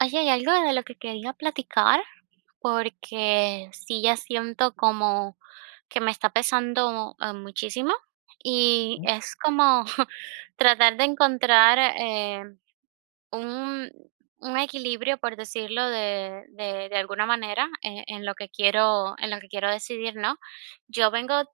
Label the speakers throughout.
Speaker 1: Oye, hay algo de lo que quería platicar, porque sí ya siento como que me está pesando, muchísimo, y
Speaker 2: Mm,
Speaker 1: es como tratar de encontrar, un un equilibrio, por decirlo de alguna manera, en lo que quiero en lo que quiero decidir, ¿no? Yo vengo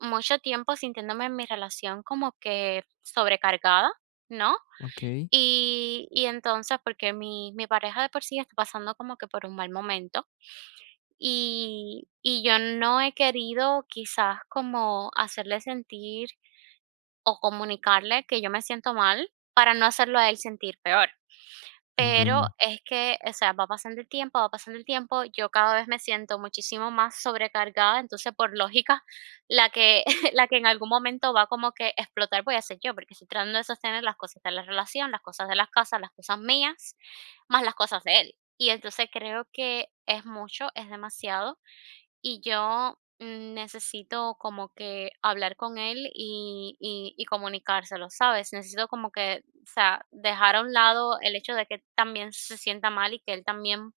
Speaker 1: mucho tiempo sintiéndome en mi relación como que sobrecargada, ¿no?
Speaker 2: okey,
Speaker 1: Y entonces, porque mi pareja de por sí está pasando como que por un mal momento, y yo no he querido quizás como hacerle sentir o comunicarle que yo me siento mal, para no hacerlo a él sentir peor. Pero
Speaker 2: entiendo.
Speaker 1: es que, o sea, va pasando el tiempo, va pasando el tiempo, yo cada vez me siento muchísimo más sobrecargada, entonces por lógica, la que, la que en algún momento va como que explotar voy a ser yo, porque estoy tratando de sostener las cosas de la relación, las cosas de las casas, las cosas mías, más las cosas de él. Y entonces creo que es mucho, es demasiado y yo necesito como que hablar con él y comunicárselo, ¿sabes? Necesito como que, o sea, dejar a un lado el hecho de que también se sienta mal y que él también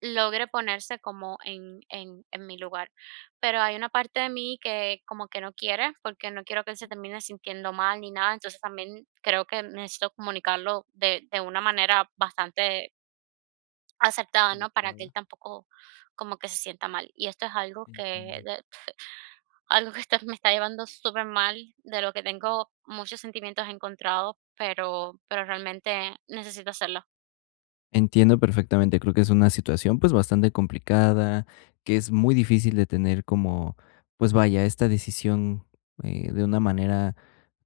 Speaker 1: logre ponerse como en mi lugar. Pero hay una parte de mí que como que no quiere, porque no quiero que él se termine sintiendo mal ni nada. Entonces también creo que necesito comunicarlo de una manera bastante aceptada, ¿no? Para que él
Speaker 2: Adecuada,
Speaker 1: tampoco como que se sienta mal. Y esto es algo que
Speaker 2: entiendo.
Speaker 1: algo que está me está llevando súper mal de lo que tengo muchos sentimientos encontrados, pero realmente necesito hacerlo.
Speaker 2: Entiendo perfectamente, creo que es una situación, pues, bastante complicada, que es muy difícil de tener como, pues vaya, esta decisión, de una manera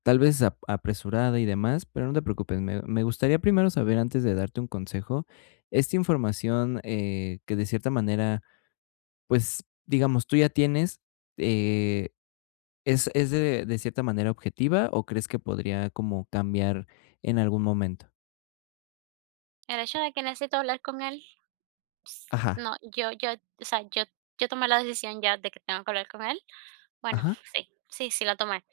Speaker 2: tal vez ap apresurada y demás, pero no te preocupes, me gustaría primero saber, antes de darte un consejo, esta información, que de cierta manera, pues, digamos, tú ya tienes. eh es de cierta manera objetiva o crees que podría como cambiar en algún momento?
Speaker 1: El hecho de que necesito hablar con él,
Speaker 2: Ajá,
Speaker 1: no, yo, o sea, yo tomé la decisión ya de que tengo que hablar con él. Bueno,
Speaker 2: ajá,
Speaker 1: sí, sí la tomé.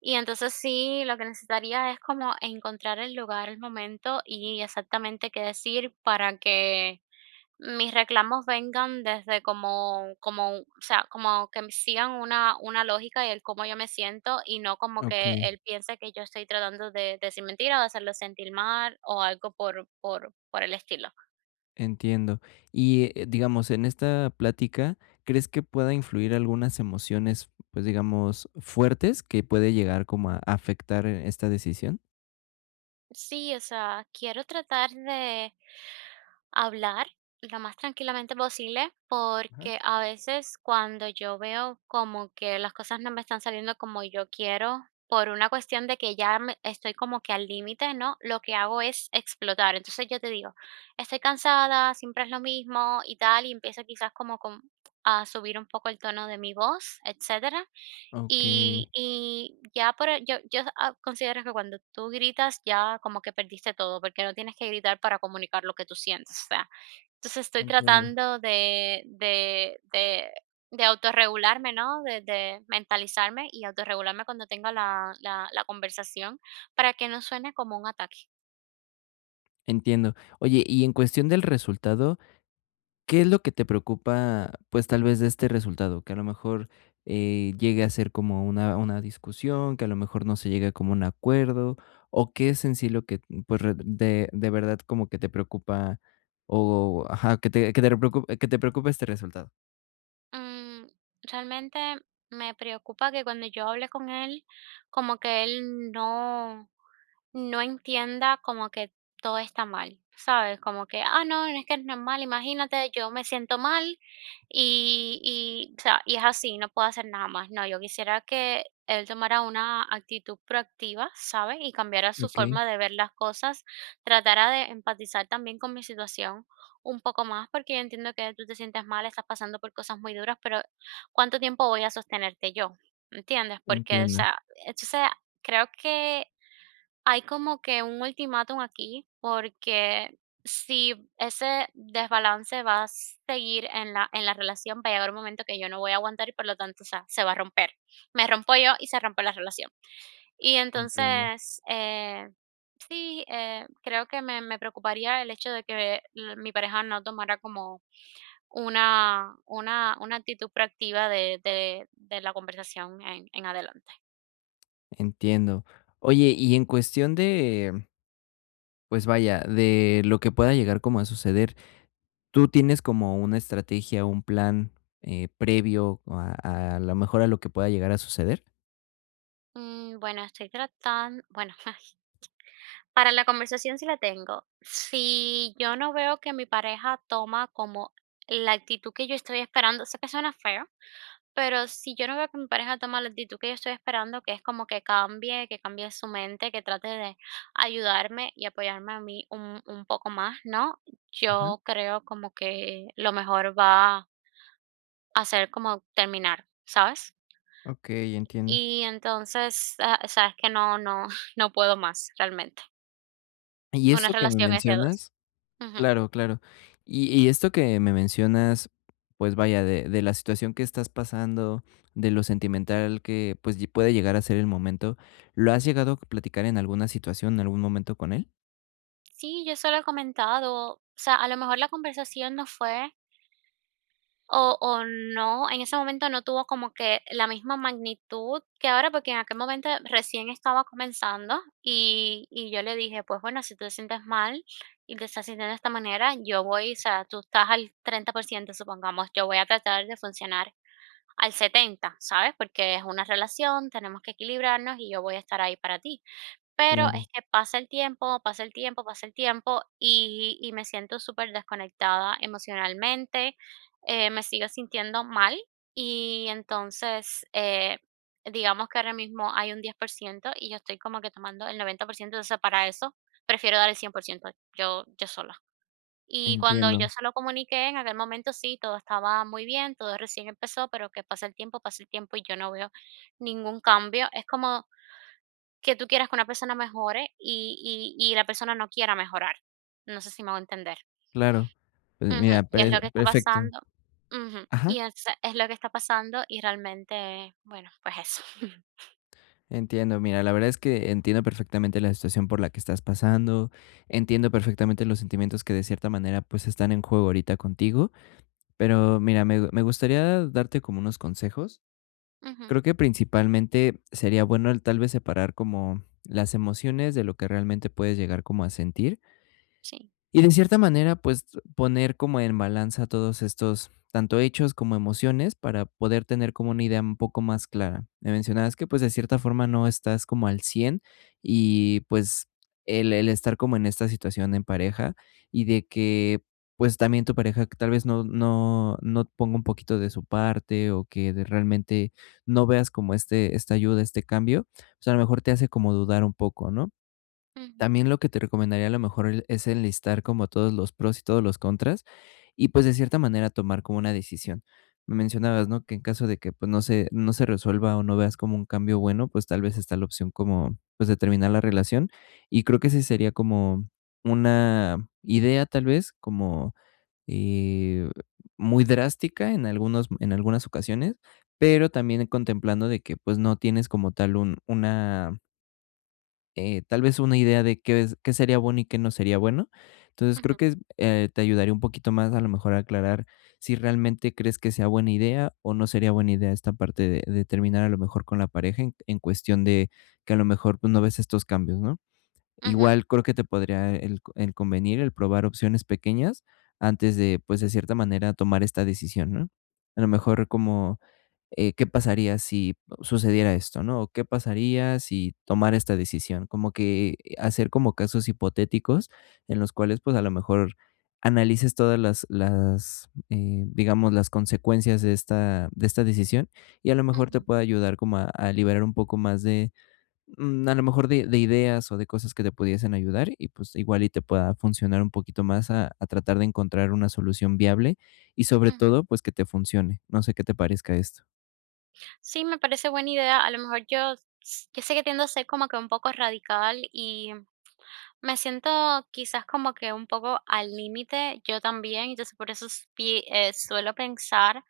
Speaker 1: Y entonces sí, lo que necesitaría es como encontrar el lugar, el momento y exactamente qué decir para que mis reclamos vengan desde como, o sea, como que me sigan una lógica y el cómo yo me siento, y no como que
Speaker 2: okey,
Speaker 1: él piense que yo estoy tratando de decir mentira, o de hacerlo sentir mal, o algo por el estilo.
Speaker 2: entiendo. Y, digamos, en esta plática, ¿crees que pueda influir algunas emociones, pues, digamos, fuertes que puede llegar como a afectar esta decisión?
Speaker 1: Sí, o sea, quiero tratar de hablar lo más tranquilamente posible,
Speaker 2: Ajá,
Speaker 1: porque a veces cuando yo veo como que las cosas no me están saliendo como yo quiero, por una cuestión de que ya estoy como que al límite, ¿no? Lo que hago es explotar. Entonces yo te digo, estoy cansada, siempre es lo mismo y tal, y empiezo quizás a subir un poco el tono de mi voz, etcétera.
Speaker 2: okey,
Speaker 1: Y ya por el considero que cuando tú gritas ya como que perdiste todo, porque no tienes que gritar para comunicar lo que tú sientes, o sea, entonces estoy
Speaker 2: entiendo,
Speaker 1: tratando de autorregularme, ¿no? De mentalizarme y autorregularme cuando tenga la conversación para que no suene como un ataque.
Speaker 2: entiendo. Oye, y en cuestión del resultado, ¿qué es lo que te preocupa, pues, tal vez de este resultado? Que a lo mejor, llegue a ser como una discusión, que a lo mejor no se llegue como un acuerdo, o ¿qué es en sí lo que, pues, re de verdad como que te preocupa o ajá, que te preocu que te preocupa este resultado?
Speaker 1: Mm, realmente me preocupa que cuando yo hable con él, como que él no no entienda como que todo está mal, ¿sabes? Como que, ah, no, es que no es normal, imagínate, yo me siento mal y, o sea, y es así, no puedo hacer nada más. No, yo quisiera que él tomara una actitud proactiva, ¿sabes? Y cambiara su
Speaker 2: Okey,
Speaker 1: forma de ver las cosas, tratara de empatizar también con mi situación un poco más, porque yo entiendo que tú te sientes mal, estás pasando por cosas muy duras, pero ¿cuánto tiempo voy a sostenerte yo? ¿Entiendes? Porque, o
Speaker 2: entiendo,
Speaker 1: sea, entonces creo que hay como que un ultimátum aquí, porque si ese desbalance va a seguir en la relación, va a llegar un momento que yo no voy a aguantar y por lo tanto, o sea, se va a romper. Me rompo yo y se rompe la relación. Y
Speaker 2: entiendo,
Speaker 1: entonces, sí, creo que me preocuparía el hecho de que l mi pareja no tomara como una actitud proactiva de la conversación en adelante.
Speaker 2: entiendo. Oye, y en cuestión de, pues, vaya, de lo que pueda llegar como a suceder, ¿tú tienes como una estrategia, un plan, previo a lo mejor a lo que pueda llegar a suceder?
Speaker 1: Bueno, estoy tratando bueno para la conversación sí la tengo. Si yo no veo que mi pareja toma como la actitud que yo estoy esperando, sé que suena feo, pero si yo no veo que mi pareja toma la actitud que yo estoy esperando, que es como que cambie su mente, que trate de ayudarme y apoyarme a mí un poco más, ¿no?
Speaker 2: Ajá,
Speaker 1: Yo creo como que lo mejor va a ser como terminar, ¿sabes?
Speaker 2: okey, entiendo.
Speaker 1: Y entonces, ah, sabes que no, no, no puedo más realmente.
Speaker 2: Y
Speaker 1: Una
Speaker 2: esto que me
Speaker 1: relación es de a dos.
Speaker 2: mencionas
Speaker 1: Ujú.
Speaker 2: claro, claro. Y esto que me mencionas, pues vaya, de la situación que estás pasando, de lo sentimental que, pues, lle puede llegar a ser el momento, ¿lo has llegado a platicar en alguna situación, en algún momento con él?
Speaker 1: Sí, yo se lo he comentado. O sea, a lo mejor la conversación no fue o no, en ese momento no tuvo como que la misma magnitud que ahora, porque en aquel momento recién estaba comenzando y yo le dije, pues bueno, si tú te sientes mal y te estás sintiendo de esta manera, yo voy, o sea, tú estás al 30%, supongamos, yo voy a tratar de funcionar al 70%, ¿sabes? Porque es una relación, tenemos que equilibrarnos y yo voy a estar ahí para ti. Pero
Speaker 2: Claro,
Speaker 1: es que pasa el tiempo, pasa el tiempo, pasa el tiempo y me siento súper desconectada emocionalmente, me sigo sintiendo mal y entonces digamos que ahora mismo hay un 10% y yo estoy como que tomando el 90%, entonces para eso prefiero dar el 100% yo, yo sola. Y cuando yo
Speaker 2: entiendo,
Speaker 1: se lo comuniqué, en aquel momento sí, todo estaba muy bien, todo recién empezó, pero que pasa el tiempo y yo no veo ningún cambio. Es como que tú quieras que una persona mejore y y la persona no quiera mejorar. No sé si me hago entender.
Speaker 2: claro. Pues
Speaker 1: Ujú,
Speaker 2: mira,
Speaker 1: y es
Speaker 2: pre
Speaker 1: lo que está
Speaker 2: perfecto.
Speaker 1: pasando. Ujú,
Speaker 2: Ajá.
Speaker 1: y es lo que está pasando y realmente, bueno, pues eso.
Speaker 2: Entiendo, mira, la verdad es que entiendo perfectamente la situación por la que estás pasando, entiendo perfectamente los sentimientos que de cierta manera pues están en juego ahorita contigo, pero mira, me gustaría darte como unos consejos.
Speaker 1: Ujú,
Speaker 2: Creo que principalmente sería bueno el tal vez separar como las emociones de lo que realmente puedes llegar como a sentir
Speaker 1: sí.
Speaker 2: y de cierta manera, pues, poner como en balanza todos estos, tanto hechos como emociones, para poder tener como una idea un poco más clara. Me mencionabas que, pues, de cierta forma no estás como al 100 y, pues, el estar como en esta situación en pareja y de que, pues, también tu pareja que tal vez no ponga un poquito de su parte o que de realmente no veas como este esta ayuda, este cambio, pues, a lo mejor te hace como dudar un poco, ¿no?
Speaker 1: Ujú,
Speaker 2: También lo que te recomendaría a lo mejor el es enlistar como todos los pros y todos los contras, y, pues, de cierta manera tomar como una decisión. Me mencionabas, ¿no?, que en caso de que, pues, no se resuelva o no veas como un cambio bueno, pues, tal vez está la opción como, pues, de terminar la relación, y creo que ese sería como una idea, tal vez, como, eh, muy drástica en algunas ocasiones, pero también contemplando de que, pues, no tienes como tal un una tal vez una idea de qué es qué sería bueno y qué no sería bueno. Entonces, creo
Speaker 1: ujú,
Speaker 2: que te ayudaría un poquito más a lo mejor a aclarar si realmente crees que sea buena idea o no sería buena idea esta parte de terminar a lo mejor con la pareja en cuestión de que a lo mejor pues, no ves estos cambios, ¿no?
Speaker 1: ujú,
Speaker 2: Igual creo que te podría el convenir el probar opciones pequeñas antes de, pues, de cierta manera, tomar esta decisión, ¿no? A lo mejor como, ¿qué pasaría si sucediera esto, no? O, ¿qué pasaría si tomara esta decisión? Como que hacer como casos hipotéticos en los cuales, pues, a lo mejor analices todas digamos, las consecuencias de esta decisión, y a lo mejor te
Speaker 1: ujú,
Speaker 2: puede ayudar como a liberar un poco más de a lo mejor de ideas o de cosas que te pudiesen ayudar y, pues, igual y te pueda funcionar un poquito más a tratar de encontrar una solución viable y, sobre
Speaker 1: ujú.
Speaker 2: todo, pues, que te funcione. No sé qué te parezca esto.
Speaker 1: Sí, me parece buena idea. A lo mejor yo sé que tiendo a ser como que un poco radical y me siento quizás como que un poco al límite yo también, entonces por eso s pi suelo pensar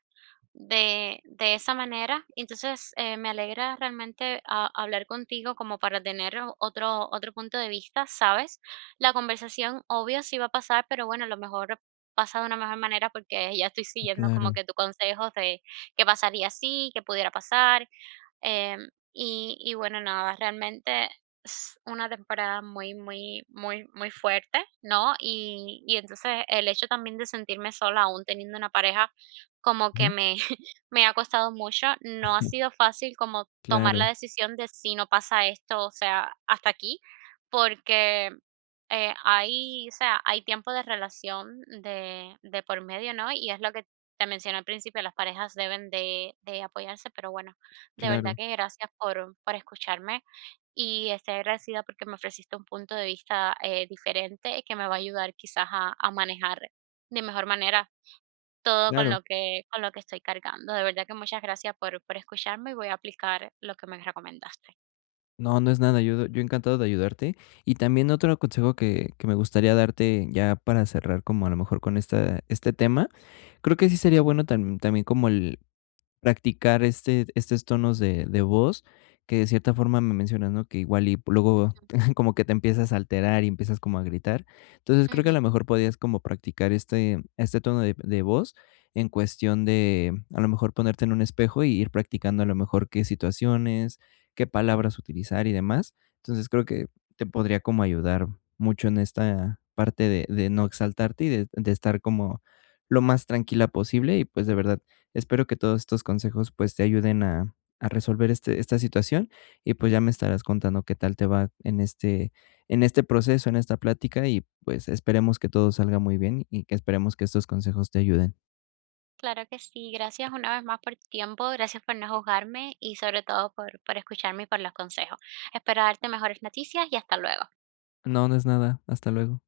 Speaker 1: de esa manera. Entonces, me alegra realmente hablar contigo como para tener otro punto de vista, ¿sabes? La conversación, obvio, sí va a pasar, pero bueno, a lo mejor pasa de una mejor manera porque ya estoy siguiendo como
Speaker 2: Claro,
Speaker 1: que tu consejos de qué pasaría si, qué pudiera pasar. Y bueno, nada, realmente es una temporada muy, muy, muy, muy fuerte, ¿no? Y entonces el hecho también de sentirme sola, aún teniendo una pareja, como que
Speaker 2: ajá,
Speaker 1: me, me ha costado mucho. No ha sido fácil como tomar la
Speaker 2: claro,
Speaker 1: decisión de si no pasa esto, o sea, hasta aquí, porque hay, o sea, hay tiempo de relación de por medio, ¿no? Y es lo que te mencioné al principio, las parejas deben de apoyarse, pero bueno de verdad
Speaker 2: claro,
Speaker 1: que gracias por escucharme y estoy agradecida porque me ofreciste un punto de vista diferente que me va a ayudar quizás a manejar de mejor manera todo
Speaker 2: claro.
Speaker 1: con lo que estoy cargando. De verdad que muchas gracias por escucharme y voy a aplicar lo que me recomendaste.
Speaker 2: No, no es nada, yo encantado de ayudarte. Y también otro consejo que me gustaría darte ya para cerrar como a lo mejor con esta este tema, creo que sí sería bueno también como el practicar este estos tonos de voz que de cierta forma me mencionas, ¿no? Que igual y luego como que te empiezas a alterar y empiezas como a gritar. Entonces, creo que a
Speaker 1: Ujú,
Speaker 2: lo mejor podías como practicar este este tono de voz en cuestión de, a lo mejor, ponerte en un espejo y ir practicando a lo mejor qué situaciones, qué palabras utilizar y demás. Entonces, creo que te podría como ayudar mucho en esta parte de no exaltarte y de estar como lo más tranquila posible y, pues, de verdad espero que todos estos consejos, pues, te ayuden a resolver este esta situación y, pues, ya me estarás contando qué tal te va en este proceso, en esta plática y, pues, esperemos que todo salga muy bien y que esperemos que estos consejos te ayuden.
Speaker 1: claro que sí, gracias una vez más por tu tiempo, gracias por no juzgarme y sobre todo por escucharme y por los consejos. Espero darte mejores noticias y hasta luego.
Speaker 2: No, no es nada. Hasta luego.